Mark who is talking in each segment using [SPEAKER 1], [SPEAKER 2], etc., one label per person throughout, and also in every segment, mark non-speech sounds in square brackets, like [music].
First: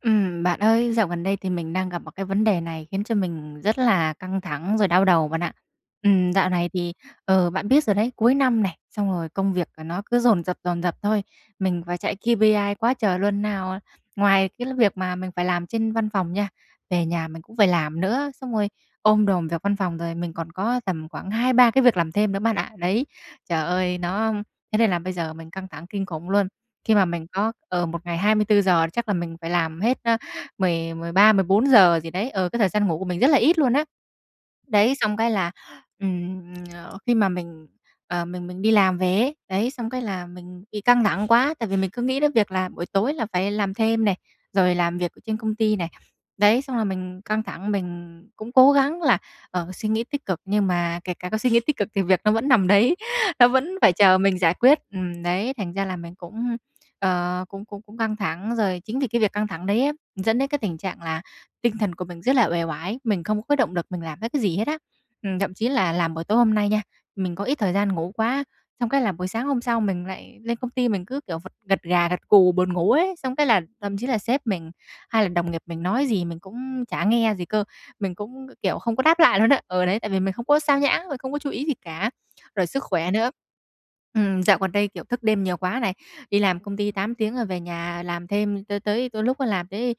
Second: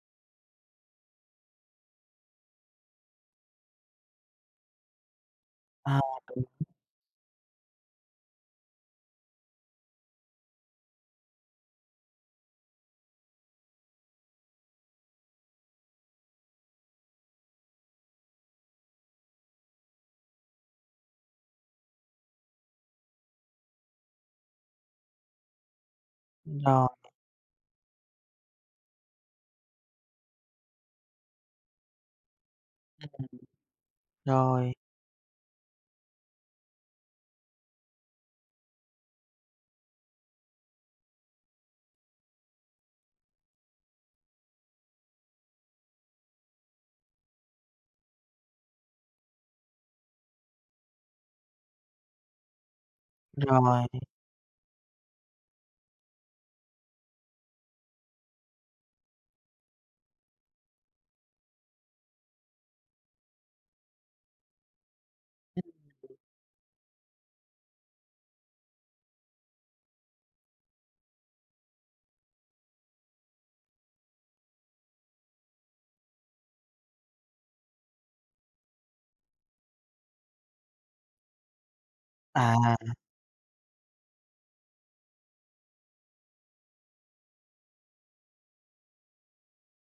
[SPEAKER 1] Ừm, bạn ơi, dạo gần đây thì mình đang gặp một cái vấn đề này khiến cho mình rất là căng thẳng rồi đau đầu bạn ạ.
[SPEAKER 2] À,
[SPEAKER 1] Ừm, dạo
[SPEAKER 2] đúng.
[SPEAKER 1] này thì, ờ, bạn biết rồi đấy, cuối năm này, xong rồi công việc, à, nó cứ dồn dập, dồn dập thôi. Mình phải chạy KPI quá trời luôn, nào, à ngoài cái l việc mà mình phải làm trên văn phòng nha, về nhà mình cũng phải làm nữa. Xong rồi ôm đồm việc văn phòng, rồi mình còn có tầm khoảng 2-3 cái việc làm thêm nữa bạn ạ. Đấy, trời ơi! Nó thế nên là bây giờ mình căng thẳng kinh khủng luôn.
[SPEAKER 2] Rồi.
[SPEAKER 1] Khi mà mình có ờ, một ngày 24 giờ, chắc là mình phải làm hết, ơ, mười mười ba, mười bốn giờ gì đấy, ừ, cái thời gian ngủ của mình rất là ít luôn á.
[SPEAKER 2] Rồi.
[SPEAKER 1] Đấy, xong cái là, ừm, ờ, khi mà mình, ờ, mình mình đi làm về ấy, đấy, xong cái là mình bị căng thẳng quá, tại vì mình cứ nghĩ đến việc là buổi tối là phải làm thêm này, rồi làm việc ở trên công ty này. Đấy, xong là mình căng thẳng, mình cũng cố gắng là, ờ, suy nghĩ tích cực, nhưng mà kể cả có suy nghĩ tích cực thì việc nó vẫn nằm đấy, nó vẫn
[SPEAKER 2] Rồi.
[SPEAKER 1] phải chờ mình giải quyết. Ừm, đấy, thành ra là mình cũng, ờ, cũng cũng cũng căng thẳng, rồi chính vì cái việc căng thẳng đấy á, dẫn đến cái tình trạng là tinh thần của mình rất là uể oải, mình không có cái động lực mình làm hết cái gì hết á. Ừm, thậm chí là làm buổi tối hôm nay nha, mình có ít thời gian ngủ quá, xong cái là buổi sáng hôm sau mình lại lên công ty, mình cứ kiểu vật gật gà gật gù buồn ngủ ấy, xong cái là thậm chí là sếp mình hay là đồng nghiệp mình nói gì mình cũng chả nghe gì cơ, mình cũng, kiểu, không có đáp lại luôn á. Ừ, đấy, tại vì mình không có xao nhãng rồi không có chú ý gì cả, rồi sức
[SPEAKER 2] À.
[SPEAKER 1] khỏe nữa ừm, dạo gần đây, kiểu, thức đêm nhiều quá này, đi làm công ty 8 tiếng, rồi về nhà làm thêm cho tới đôi lúc á làm tới,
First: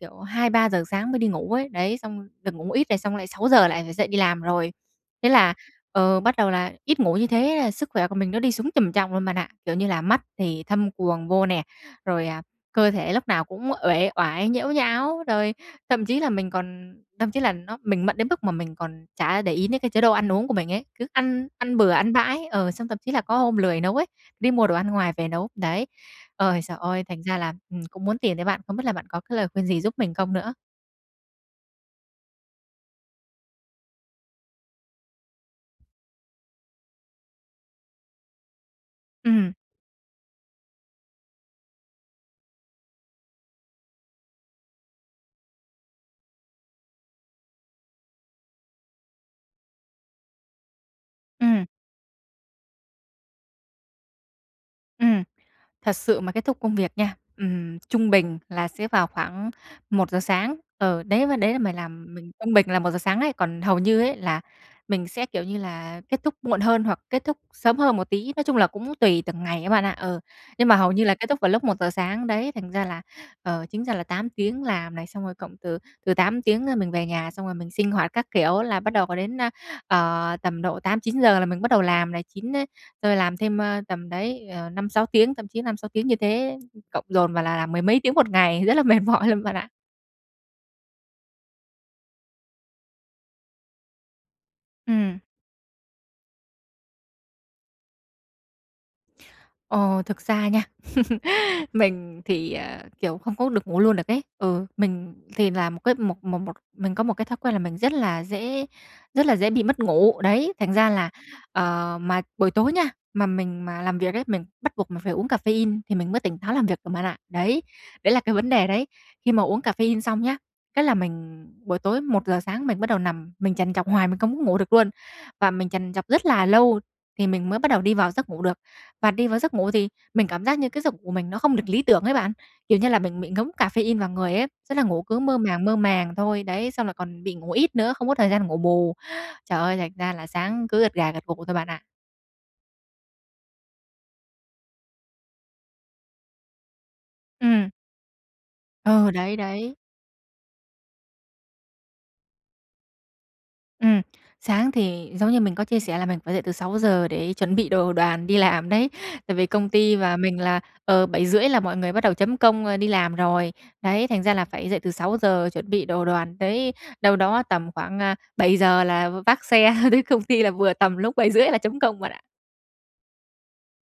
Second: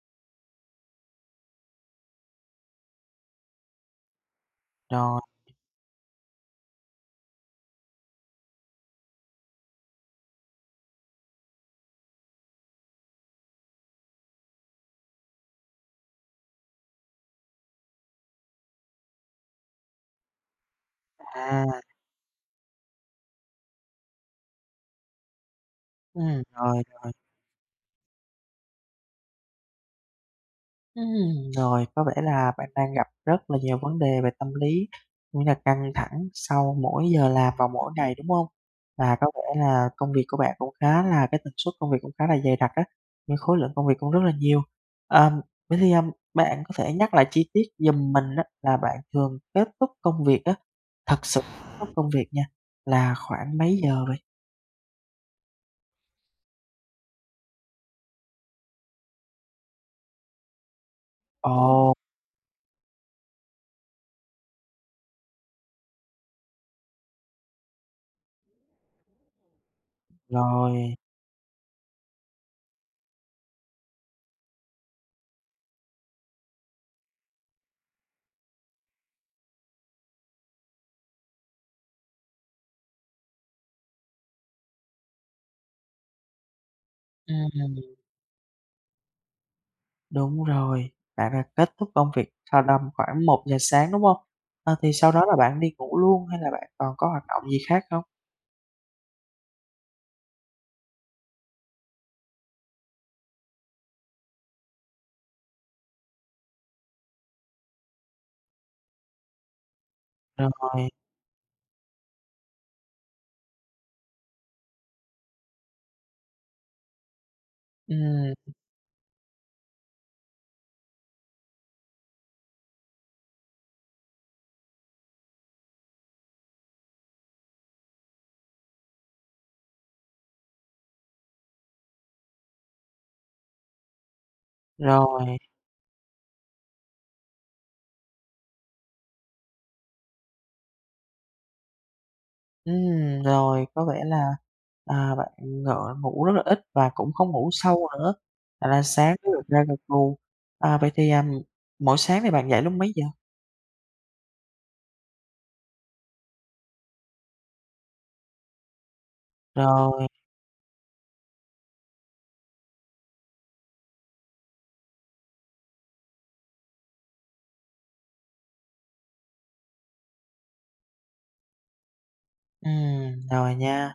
[SPEAKER 1] kiểu, 2:00-3:00 sáng mới đi ngủ ấy. Đấy, xong được ngủ ít này, xong lại 6:00 lại phải dậy đi làm rồi,
[SPEAKER 2] Rồi.
[SPEAKER 1] thế là, ờ, bắt đầu là ít ngủ như thế là sức khỏe của mình nó đi xuống trầm trọng luôn bạn ạ. Kiểu như là mắt thì thâm quầng vô nè, rồi, à, cơ thể lúc nào cũng uể oải, nhễu nhão, rồi thậm chí là mình còn thậm chí là nó mình mận đến mức mà mình còn chả để ý đến cái chế độ ăn uống của mình ấy, cứ ăn
[SPEAKER 2] À.
[SPEAKER 1] ăn bừa ăn bãi, ờ, xong thậm chí là có hôm lười nấu ấy, đi mua đồ ăn ngoài về nấu. Đấy,
[SPEAKER 2] Ừm,
[SPEAKER 1] ơi trời
[SPEAKER 2] rồi,
[SPEAKER 1] ơi!
[SPEAKER 2] rồi.
[SPEAKER 1] Thành ra là, ừm, cũng muốn tìm tới bạn, không biết là bạn có cái lời khuyên gì giúp mình không nữa?
[SPEAKER 2] Ừm, rồi. Có vẻ là bạn đang gặp rất là nhiều vấn đề về tâm lý, cũng như căng thẳng sau mỗi giờ làm và mỗi ngày, đúng hông? Và có
[SPEAKER 1] Ừm.
[SPEAKER 2] vẻ là công việc của bạn cũng khá là cái tần suất công việc cũng khá là dày đặc á, nhưng khối lượng công việc cũng rất là nhiều. Ờm, vậy thì, ờ, bạn có thể nhắc lại chi tiết giùm mình á là bạn thường kết thúc công việc á, thực sự
[SPEAKER 1] Ừm.
[SPEAKER 2] kết thúc công việc nha, là khoảng mấy giờ vậy?
[SPEAKER 1] Ừm. Thật sự mà kết thúc công việc nha, ừm, trung bình là sẽ vào khoảng 1:00 sáng. Ừ, đấy và
[SPEAKER 2] Ờ.
[SPEAKER 1] đấy là mày làm mình trung bình là 1:00 sáng ấy, còn hầu như ấy là mình sẽ, kiểu như là, kết thúc muộn hơn hoặc kết thúc sớm hơn một tí, nói chung là cũng tùy từng ngày á bạn ạ. Ừ, nhưng mà hầu
[SPEAKER 2] Rồi.
[SPEAKER 1] như là kết thúc vào lúc 1:00 sáng, đấy. Thành ra là ờ, chính ra là 8 tiếng làm này, xong rồi cộng từ từ 8 tiếng rồi mình về nhà, xong rồi mình sinh hoạt các kiểu là bắt đầu có đến, a, ờ, tầm độ 8-9 giờ là mình bắt đầu làm này, 9 ấy tôi làm thêm, ơ, tầm đấy, ờ, 5-6 tiếng, thậm chí 5-6 tiếng như thế cộng dồn vào
[SPEAKER 2] Ừm,
[SPEAKER 1] là làm mười
[SPEAKER 2] ừm.
[SPEAKER 1] mấy tiếng một ngày, rất là mệt mỏi luôn bạn ạ!
[SPEAKER 2] Đúng rồi. Bạn đã kết thúc công việc sau năm khoảng 1:00 sáng, đúng hông? À, thì sau
[SPEAKER 1] Ừm.
[SPEAKER 2] đó là bạn đi ngủ luôn hay là bạn còn có hoạt động gì khác không?
[SPEAKER 1] Ờ, thực ra nha, [chuckles] mình thì, ờ, kiểu, không có được ngủ luôn được ấy. Ừ, mình thì là một cái một một một mình có một cái thói quen là mình rất là dễ rất là dễ bị mất ngủ.
[SPEAKER 2] Được
[SPEAKER 1] Đấy, thành ra
[SPEAKER 2] rồi.
[SPEAKER 1] là ờ, mà buổi tối nha, mà mình mà làm việc ấy, mình bắt buộc mình phải uống caffeine thì mình mới tỉnh táo làm việc được bạn ạ. Đấy, đấy là cái
[SPEAKER 2] Ừm.
[SPEAKER 1] vấn đề đấy. Khi mà uống caffeine xong nhá, cái là mình buổi tối 1:00 sáng mình bắt đầu nằm, mình trằn trọc hoài mình không có ngủ được luôn và mình trằn trọc rất là lâu thì mình mới bắt đầu đi vào giấc ngủ được. Và đi vào giấc ngủ thì mình cảm giác như cái giấc ngủ của mình nó không được lý tưởng ấy bạn, kiểu như là, mình bị ngấm caffeine vào người ấy, tức là ngủ cứ
[SPEAKER 2] Rồi.
[SPEAKER 1] mơ màng mơ màng thôi. Đấy, xong là còn bị ngủ ít nữa, không có thời gian để ngủ bù. Trời ơi, thành ra là sáng cứ gật gà gật gù thôi bạn ạ.
[SPEAKER 2] Ừm, rồi có vẻ là, à, bạn ng ngủ rất là ít và cũng không ngủ
[SPEAKER 1] Ừm.
[SPEAKER 2] sâu nữa, thành ra
[SPEAKER 1] Ờ,
[SPEAKER 2] sáng cứ
[SPEAKER 1] đấy,
[SPEAKER 2] gật gà
[SPEAKER 1] đấy.
[SPEAKER 2] gật gù, à, vậy thì, à, mỗi sáng thì bạn dậy lúc mấy giờ?
[SPEAKER 1] Ừm, sáng thì giống như mình có chia sẻ là mình phải dậy từ 6:00 để chuẩn bị đồ đoàn đi làm đấy, tại vì công ty
[SPEAKER 2] Rồi.
[SPEAKER 1] và mình là, ờ, 7:30 là mọi người bắt đầu chấm công, ơ, đi làm rồi. Đấy, thành ra là phải dậy từ 6:00 chuẩn bị đồ đoàn, đấy, đâu đó tầm khoảng, a, 7:00 là v vác xe tới công ty là vừa tầm lúc 7:30 là chấm công bạn ạ.
[SPEAKER 2] Ừm, rồi nha.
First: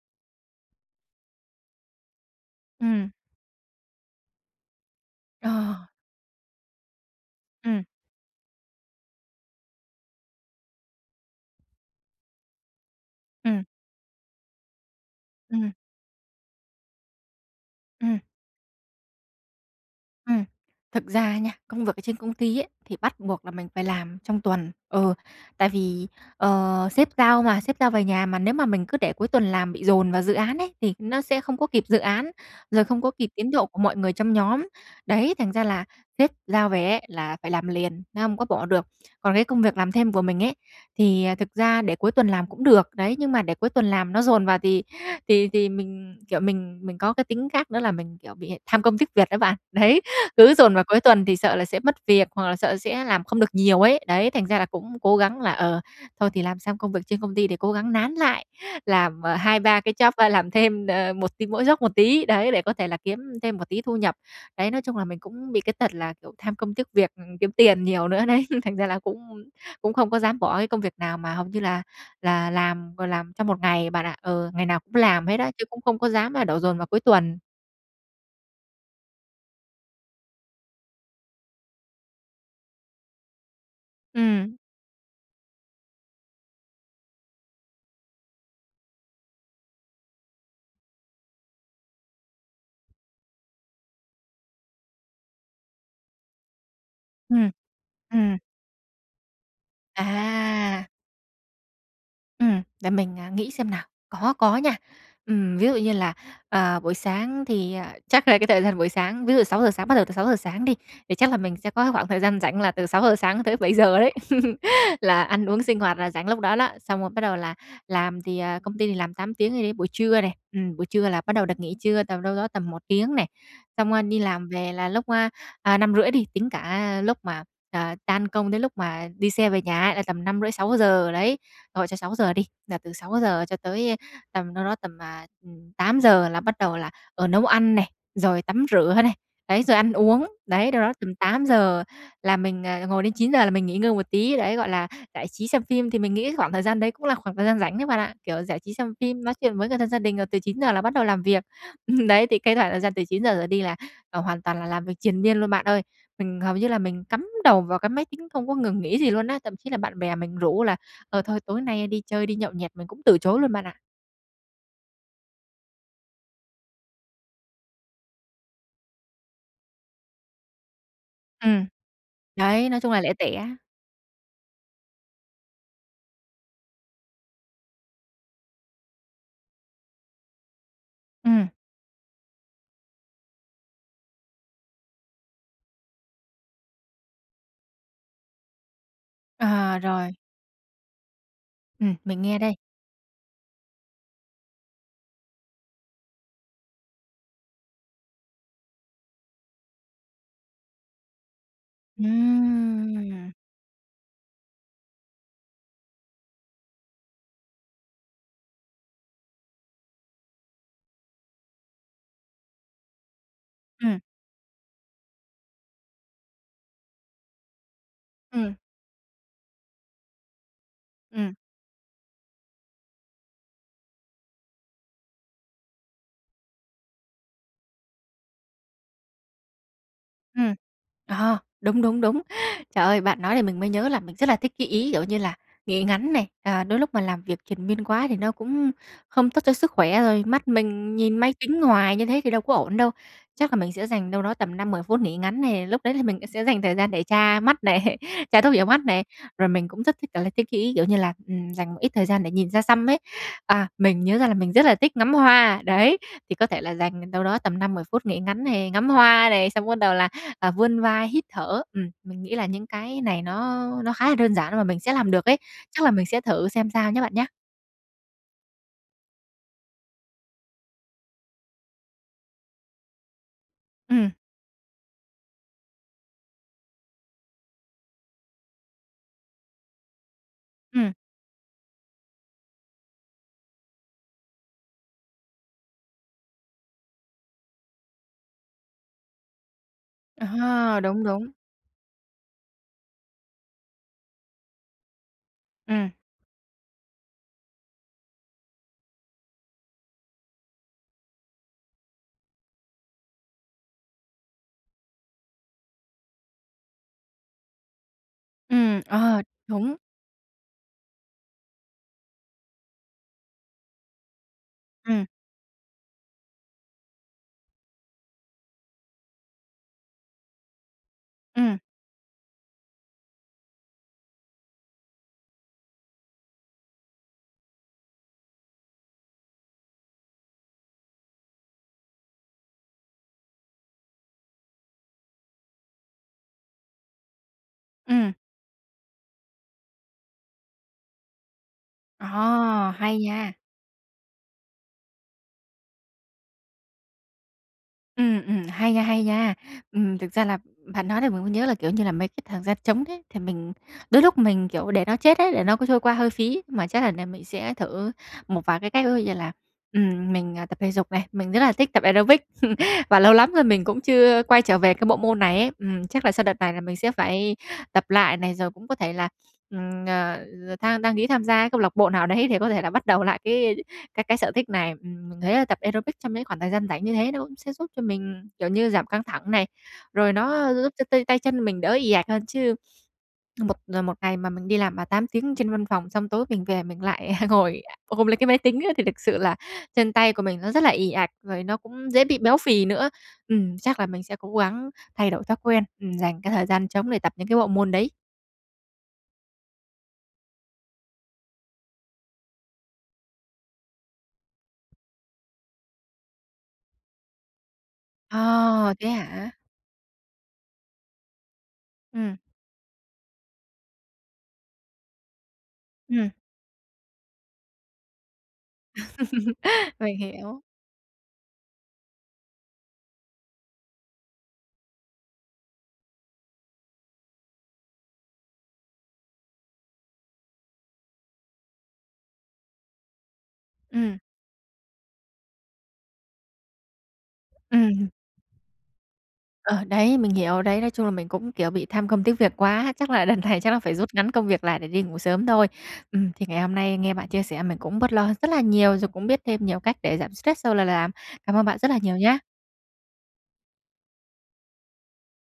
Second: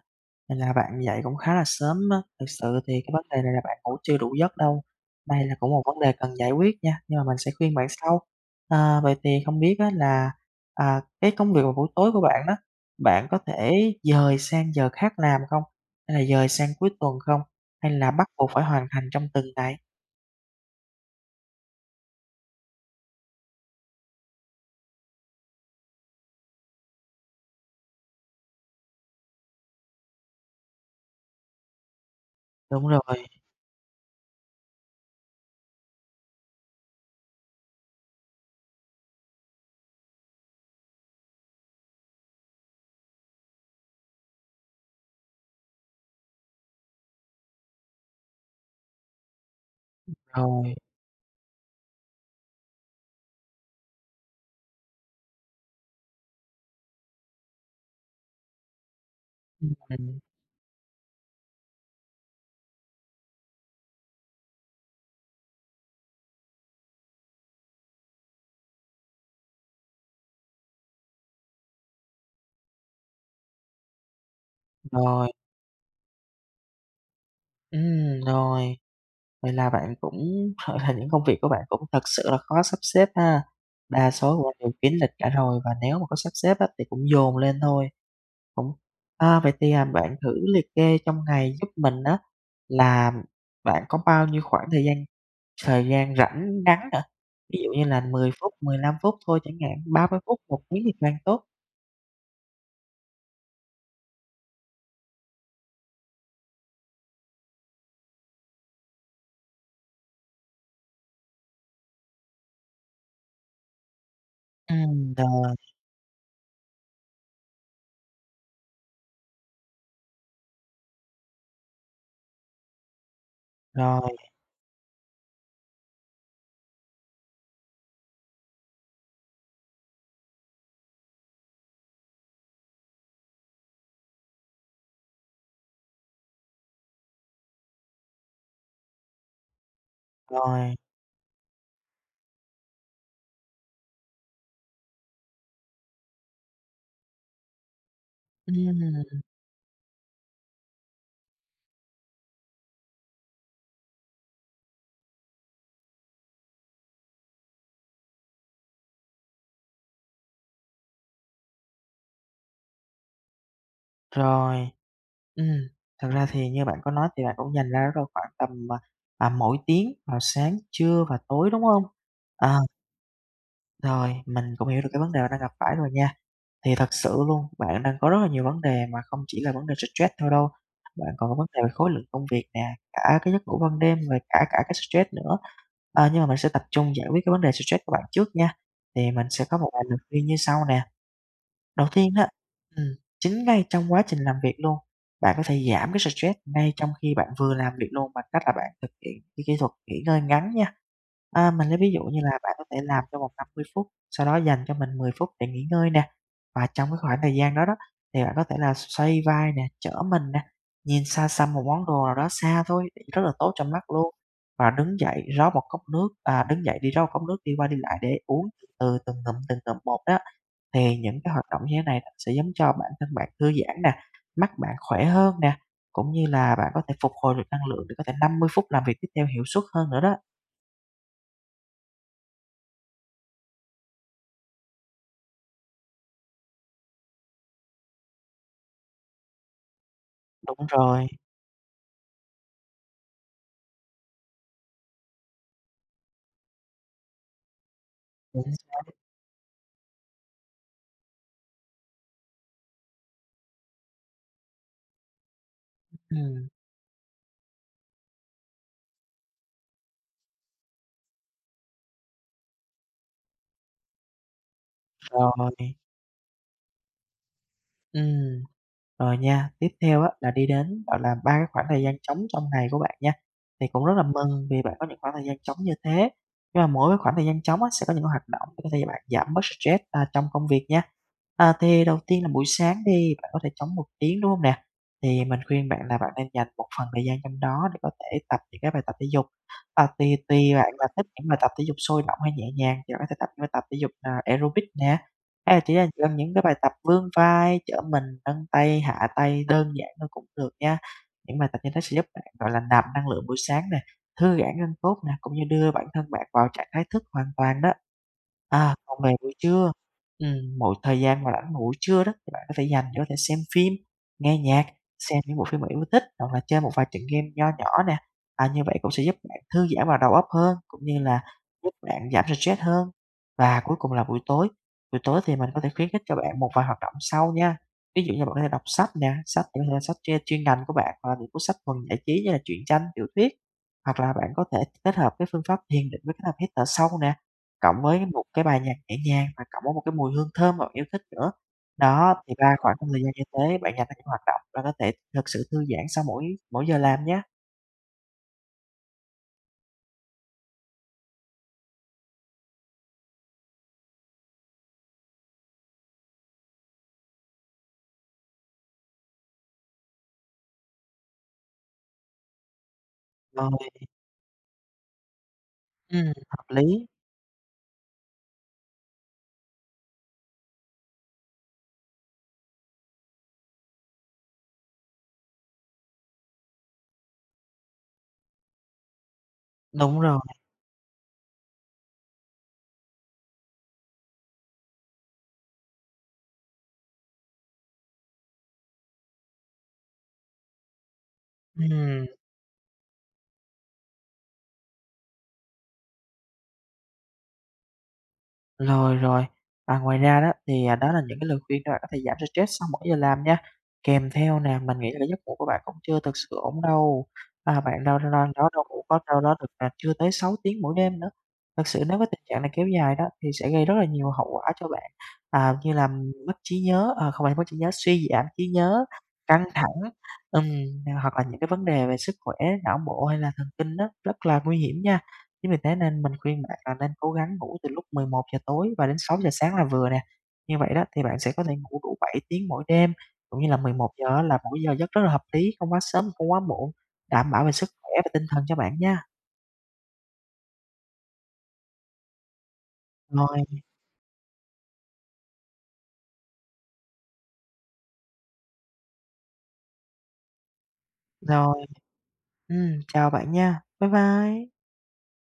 [SPEAKER 2] Vậy là bạn dậy cũng khá là sớm á, thực sự thì
[SPEAKER 1] Ừm.
[SPEAKER 2] cái vấn đề này là bạn ngủ chưa đủ giấc đâu. Đây là cũng một
[SPEAKER 1] Ờ.
[SPEAKER 2] vấn đề cần giải quyết nha, nhưng mà mình sẽ khuyên
[SPEAKER 1] Ừm.
[SPEAKER 2] bạn sau. Ờ, vậy thì không biết á là, à, cái công việc vào buổi tối của bạn á, bạn có
[SPEAKER 1] Ừm.
[SPEAKER 2] thể dời sang giờ khác làm không?
[SPEAKER 1] Ừm.
[SPEAKER 2] Hay là dời sang cuối tuần không? Hay là
[SPEAKER 1] Ừm.
[SPEAKER 2] bắt buộc phải hoàn thành trong từng ngày?
[SPEAKER 1] Ừm. Thực ra nha, công việc ở trên công ty ấy, thì bắt buộc là mình phải làm trong tuần, ừ, tại vì, ờ, sếp giao mà sếp giao về nhà mà nếu mà mình cứ để cuối tuần làm bị dồn vào dự án ấy, thì nó sẽ không có kịp dự án, rồi
[SPEAKER 2] Đúng
[SPEAKER 1] không có kịp
[SPEAKER 2] rồi.
[SPEAKER 1] tiến độ của mọi người trong nhóm. Đấy, thành ra là sếp giao về ấy là phải làm liền, nó hông có bỏ được. Còn cái công việc làm thêm của mình ấy, thì, ờ, thực ra để cuối tuần làm cũng được. Đấy, nhưng mà để cuối tuần làm nó dồn vào thì thì thì mình, kiểu, mình mình có cái tính khác nữa là mình, kiểu, bị tham công tiếc việc đó bạn. Đấy, cứ dồn
[SPEAKER 2] Rồi.
[SPEAKER 1] vào cuối tuần thì sợ là sẽ mất việc, hoặc là sợ sẽ làm không được nhiều ấy. Đấy, thành ra là cũng cố gắng là, ờ, thôi thì làm xong công việc trên công ty để cố gắng nán lại, làm hai ba cái job,
[SPEAKER 2] [unintelligible]
[SPEAKER 1] ơ, làm thêm, ờ, một thì mỗi job một tí, đấy, để có thể là kiếm thêm một tí thu nhập. Đấy, nói chung là mình cũng bị cái tật là, kiểu, tham công tiếc việc, ừm, kiếm tiền nhiều nữa đấy. [chuckles] Thành ra là cũng cũng không có dám bỏ cái công việc nào mà hầu như là là làm rồi làm trong 1 ngày bạn ạ. Ừ, ngày nào cũng làm
[SPEAKER 2] Rồi.
[SPEAKER 1] hết á, chứ cũng không có dám là đổ dồn vào cuối tuần.
[SPEAKER 2] Ừm, rồi. Vậy là bạn cũng [chuckles] những công việc của bạn cũng thật sự là khó sắp xếp ha? Đa số của bạn
[SPEAKER 1] Ừm.
[SPEAKER 2] đều kín lịch cả rồi, và nếu mà có sắp xếp á thì cũng dồn lên thôi, cũng à, vậy thì, à, bạn thử liệt kê trong ngày giúp mình á là bạn có bao nhiêu khoảng thời gian thời gian rảnh ngắn hả?
[SPEAKER 1] Ừm.
[SPEAKER 2] Ví dụ như là 10
[SPEAKER 1] Ừm.
[SPEAKER 2] phút, 15 phút thôi chẳng hạn, 30 phút, 1 tiếng
[SPEAKER 1] À!
[SPEAKER 2] thì càng tốt.
[SPEAKER 1] Ừm, để mình, à, nghĩ xem nào có, có nha. Ừm, ví dụ như là, à, buổi sáng thì, à, chắc là cái thời gian buổi sáng, ví dụ 6:00 sáng bắt đầu từ 6:00 sáng đi, thì chắc là mình sẽ có cái khoảng thời gian rảnh là từ 6:00 sáng tới 7:00 đấy [chuckles]
[SPEAKER 2] Ừm,
[SPEAKER 1] là ăn
[SPEAKER 2] rồi.
[SPEAKER 1] uống sinh hoạt là rảnh lúc đó đó, xong rồi bắt đầu là làm thì, à, công ty thì làm 8 tiếng thì đấy, buổi trưa này, ừm, buổi trưa là bắt đầu được nghỉ trưa tầm đâu đó tầm 1 tiếng này, xong, ơ,
[SPEAKER 2] Rồi.
[SPEAKER 1] đi làm về là lúc, a, à, 5:30 đi, tính cả, ơ, lúc mà, à, tan công đến lúc mà đi xe về nhà ấy là tầm 5:30-6:00 đấy, thôi cho 6:00 đi, là từ 6:00 cho tới, ơ, tầm đâu đó tầm, à, ừm, 8:00 là bắt đầu là, ờ, nấu ăn này, rồi tắm rửa này, đấy, rồi ăn uống. Đấy,
[SPEAKER 2] Rồi.
[SPEAKER 1] đâu đó tầm 8:00 là mình, à, ngồi đến 9:00 là mình nghỉ ngơi một tí, đấy, gọi là, giải trí xem phim thì mình nghĩ khoảng thời gian đấy cũng là khoảng thời gian rảnh đấy bạn ạ, kiểu, giải trí xem
[SPEAKER 2] Ừm.
[SPEAKER 1] phim, nói chuyện với người thân, gia đình, rồi từ 9:00 là bắt đầu làm việc. Ừm, đấy thì cái khoảng thời gian từ 9:00 trở đi là, à, hoàn toàn là làm việc triền miên luôn bạn ơi. Mình hầu như là mình cắm đầu vào cái máy tính không có ngừng nghỉ gì luôn á, thậm chí là bạn bè mình rủ là, ờ, thôi tối nay đi chơi, đi nhậu nhẹt, mình cũng từ chối luôn bạn ạ.
[SPEAKER 2] Rồi, ừm, thực ra thì như bạn có nói thì bạn cũng dành ra đó đâu khoảng tầm, à, tầm mỗi tiếng vào sáng, trưa và tối, đúng
[SPEAKER 1] Ừm,
[SPEAKER 2] hông? À.
[SPEAKER 1] đấy, nói chung là lẻ tẻ.
[SPEAKER 2] Rồi, mình cũng hiểu được cái vấn đề bạn đang gặp phải rồi nha. Thì thật sự luôn, bạn đang có rất là nhiều vấn đề mà không chỉ là vấn đề stress thôi đâu, bạn còn có vấn
[SPEAKER 1] Ừm.
[SPEAKER 2] đề khối lượng công việc nè, cả cái giấc ngủ ban đêm rồi cả cả cái stress nữa, à, nhưng mà mình sẽ tập trung giải quyết cái vấn đề stress của bạn trước nha. Thì mình sẽ có một
[SPEAKER 1] À,
[SPEAKER 2] vài lời
[SPEAKER 1] rồi.
[SPEAKER 2] khuyên như sau nè. Đầu
[SPEAKER 1] Ừm,
[SPEAKER 2] tiên
[SPEAKER 1] mình
[SPEAKER 2] á,
[SPEAKER 1] nghe đây.
[SPEAKER 2] ừm, chính ngay trong quá trình làm việc luôn, bạn có thể giảm cái stress ngay trong khi bạn vừa làm việc luôn bằng cách là bạn thực hiện cái kỹ thuật nghỉ ngơi ngắn nha. À, mình lấy ví dụ như là bạn có thể làm trong
[SPEAKER 1] Ừm.
[SPEAKER 2] vòng 50 phút, sau đó dành cho mình 10 phút để nghỉ ngơi nè, và trong cái khoảng thời gian đó đó, thì bạn có thể là xoay vai nè, trở mình nè, nhìn xa xăm một món đồ nào đó xa thôi, rất là tốt cho mắt
[SPEAKER 1] Ừm.
[SPEAKER 2] luôn, và đứng dậy, rót một cốc nước, à, đứng dậy đi rót cốc nước, đi qua đi lại để uống
[SPEAKER 1] Ừm.
[SPEAKER 2] từ từng ngụm, từng ngụm một đó. Thì những cái
[SPEAKER 1] Ừm.
[SPEAKER 2] hoạt động như thế này nó sẽ giống cho bản thân bạn thư giãn nè, mắt bạn khỏe hơn nè, cũng như là bạn có thể phục hồi được năng lượng để có thể 50 phút làm việc tiếp theo hiệu suất hơn nữa đó.
[SPEAKER 1] Ừm, ờ, đúng, đúng, đúng. Trời ơi, bạn nói thì mình mới nhớ là mình rất là thích cái ý, kiểu như là, nghỉ ngắn này, ờ, đôi lúc mà làm việc triền miên quá thì nó cũng không tốt cho sức khỏe, rồi mắt
[SPEAKER 2] Đúng
[SPEAKER 1] mình
[SPEAKER 2] rồi.
[SPEAKER 1] nhìn máy tính hoài như thế thì đâu có ổn đâu. Chắc là mình sẽ dành đâu đó tầm 5-10 phút nghỉ ngắn này, lúc đấy thì mình, a, sẽ dành thời gian để tra mắt này, tra
[SPEAKER 2] Chính
[SPEAKER 1] thuốc nhỏ mắt
[SPEAKER 2] xác.
[SPEAKER 1] này, rồi mình cũng rất thích kiểu là cái ý, kiểu như là, ừm, dành một ít thời gian để nhìn xa xăm ấy. À, mình nhớ ra là mình rất là thích ngắm hoa, đấy, thì có
[SPEAKER 2] Ừm.
[SPEAKER 1] thể là dành đâu đó tầm 5-10 phút nghỉ ngắn này, ngắm hoa này, xong bắt đầu là, à, vươn vai, hít thở. Ừm, mình nghĩ là những cái này nó nó khá là đơn giản và mà mình sẽ làm được ấy,
[SPEAKER 2] Rồi.
[SPEAKER 1] chắc là mình sẽ thử xem sao nhá bạn nhá.
[SPEAKER 2] Ừm. Rồi nha, tiếp theo á là đi đến, gọi là, ba cái khoảng thời gian trống trong ngày của bạn nha. Thì cũng rất là
[SPEAKER 1] Ừm.
[SPEAKER 2] mừng vì bạn có những khoảng thời gian trống như thế, nhưng mà mỗi cái khoảng thời gian trống á, sẽ có những cái hoạt động để có thể cho bạn giảm bớt stress, a, trong công việc nha.
[SPEAKER 1] Ừm.
[SPEAKER 2] À, thì đầu tiên là buổi sáng đi, bạn có thể trống 1 tiếng, đúng hông nè? Thì mình khuyên bạn là bạn nên dành một phần thời gian trong đó để có thể tập những cái bài tập thể dục. À, tùy tùy bạn
[SPEAKER 1] À,
[SPEAKER 2] là
[SPEAKER 1] đúng,
[SPEAKER 2] thích
[SPEAKER 1] đúng!
[SPEAKER 2] những bài tập thể dục sôi động hay nhẹ nhàng thì bạn có thể tập những bài tập thể dục, à, aerobic nè, hay là chỉ là
[SPEAKER 1] Ừm.
[SPEAKER 2] gồm những cái bài tập vươn vai, trở mình, nâng tay, hạ tay đơn giản thôi cũng được nha. Những bài tập như thế sẽ giúp bạn, gọi là, nạp năng lượng buổi sáng nè, thư giãn gân cốt nè, cũng như đưa bản thân bạn vào trạng thái thức hoàn toàn đó. À,
[SPEAKER 1] Ừm,
[SPEAKER 2] còn về
[SPEAKER 1] ờ,
[SPEAKER 2] buổi trưa,
[SPEAKER 1] đúng.
[SPEAKER 2] ừm, mỗi thời gian mà rảnh vào buổi trưa đó, thì bạn có thể dành để có thể xem phim, nghe nhạc,
[SPEAKER 1] Ừm.
[SPEAKER 2] xem những bộ phim bạn yêu thích, hoặc là chơi một vài trận game nho nhỏ nè. À, như vậy cũng sẽ giúp bạn thư giãn và đầu óc hơn, cũng như là
[SPEAKER 1] Ừm.
[SPEAKER 2] giúp bạn giảm stress hơn. Và cuối cùng là buổi tối, buổi tối thì mình có thể khuyến khích cho bạn một vài hoạt động sau nha. Ví dụ như bạn có thể đọc sách nè, sách, a, có thể sách ch chuyên ngành của bạn, hoặc là những cuốn sách thuần giải trí như là truyện tranh, tiểu thuyết, hoặc là bạn có thể kết hợp với phương pháp thiền định với kết hợp hít thở sâu nè, cộng với
[SPEAKER 1] Ừm.
[SPEAKER 2] một cái bài nhạc nhẹ nhàng và cộng với một cái mùi hương thơm mà bạn yêu thích nữa. Đó, thì ba
[SPEAKER 1] Ờ,
[SPEAKER 2] khoảng khung
[SPEAKER 1] hay
[SPEAKER 2] thời gian như
[SPEAKER 1] nha!
[SPEAKER 2] thế bạn dành cho những hoạt động và có thể thực sự thư giãn sau mỗi mỗi giờ làm nha!
[SPEAKER 1] Ừm, ừm, hay nha, hay nha! Ừm, thực ra là, bạn nói làm mình mới nhớ là, kiểu như là, mấy cái thời gian trống đấy, thì mình đôi lúc mình, kiểu, để nó chết ấy, để nó cứ trôi qua hơi phí mà chắc đợt này mình sẽ thử một vài cái cách. Ví dụ như là, ừm, mình, ờ, tập thể dục này, mình rất là thích tập aerobic [laughs] và lâu lắm rồi
[SPEAKER 2] Rồi.
[SPEAKER 1] mình cũng chưa quay trở về cái bộ môn này ấy, ừm, chắc
[SPEAKER 2] Ừm,
[SPEAKER 1] là sau đợt
[SPEAKER 2] hợp
[SPEAKER 1] này là mình
[SPEAKER 2] lý.
[SPEAKER 1] sẽ phải tập lại này rồi cũng có thể là, ừm, ờ, than đăng ký tham gia cái câu lạc bộ nào đấy để có thể là bắt đầu lại cái cái cái sở thích này. Ừm, mình thấy là tập aerobic trong những khoảng thời gian rảnh như thế nó cũng sẽ giúp cho mình, kiểu như, giảm căng thẳng này,
[SPEAKER 2] Đúng
[SPEAKER 1] rồi
[SPEAKER 2] rồi.
[SPEAKER 1] nó giúp cho t tay chân của mình đỡ ì ạch hơn. Chứ một một ngày mà mình đi làm mà 8 tiếng trên văn phòng, xong tối mình về mình lại [laughs] ngồi ôm lấy cái máy tính á, thì thực sự là chân tay của mình nó rất là ì ạch rồi nó cũng dễ
[SPEAKER 2] Ừm.
[SPEAKER 1] bị béo phì nữa. Ừm, chắc là mình sẽ cố gắng thay đổi thói quen, ừm, dành cái thời gian trống để tập những cái bộ môn đấy.
[SPEAKER 2] Rồi, rồi, à, ngoài ra đó thì, à, đó là những cái lời khuyên để bạn có thể giảm được stress sau mỗi giờ làm nha, kèm theo nè, mình nghĩ là cái giấc ngủ của bạn cũng chưa thực sự ổn đâu, à, bạn đâu đâu đó đâu
[SPEAKER 1] À,
[SPEAKER 2] ngủ
[SPEAKER 1] thế
[SPEAKER 2] có đâu
[SPEAKER 1] hả?
[SPEAKER 2] đó được, à, chưa tới 6 tiếng mỗi đêm nữa. Thực sự nếu với
[SPEAKER 1] Ừm.
[SPEAKER 2] tình trạng này kéo dài đó thì sẽ gây rất là nhiều hậu quả cho bạn, à, như là
[SPEAKER 1] Ừm.
[SPEAKER 2] mất trí nhớ, ờ, không phải mất trí nhớ, suy giảm trí nhớ, căng thẳng
[SPEAKER 1] [laughs] Mình hiểu.
[SPEAKER 2] ừm, thì hoặc là những cái vấn đề về sức khỏe, não bộ hay là thần kinh á, rất là nguy hiểm nha. Chính vì thế nên mình khuyên bạn là nên cố gắng ngủ từ lúc 11:00 tối và đến 6:00 sáng là vừa nè, như vậy đó thì bạn sẽ có thể ngủ đủ 7 tiếng mỗi đêm, cũng như là mười một
[SPEAKER 1] Ừm.
[SPEAKER 2] giờ á là một cái giờ giấc rất là hợp lý, không quá sớm, không quá muộn, đảm bảo về sức
[SPEAKER 1] Ừm.
[SPEAKER 2] khỏe và tinh thần cho bạn nha.
[SPEAKER 1] Ờ đấy, mình hiểu, đấy, nói chung là mình cũng, kiểu, bị tham công tiếc việc quá, chắc là lần
[SPEAKER 2] Rồi.
[SPEAKER 1] này chắc là phải rút ngắn công việc lại để đi ngủ sớm thôi. Ừm, thì ngày hôm nay nghe bạn chia sẻ mình cũng bớt lo hơn rất là nhiều rồi cũng biết thêm nhiều cách để giảm stress sau là làm. Cảm ơn bạn
[SPEAKER 2] Rồi,
[SPEAKER 1] rất là nhiều nhá!
[SPEAKER 2] ừm, chào bạn nha, bái bai.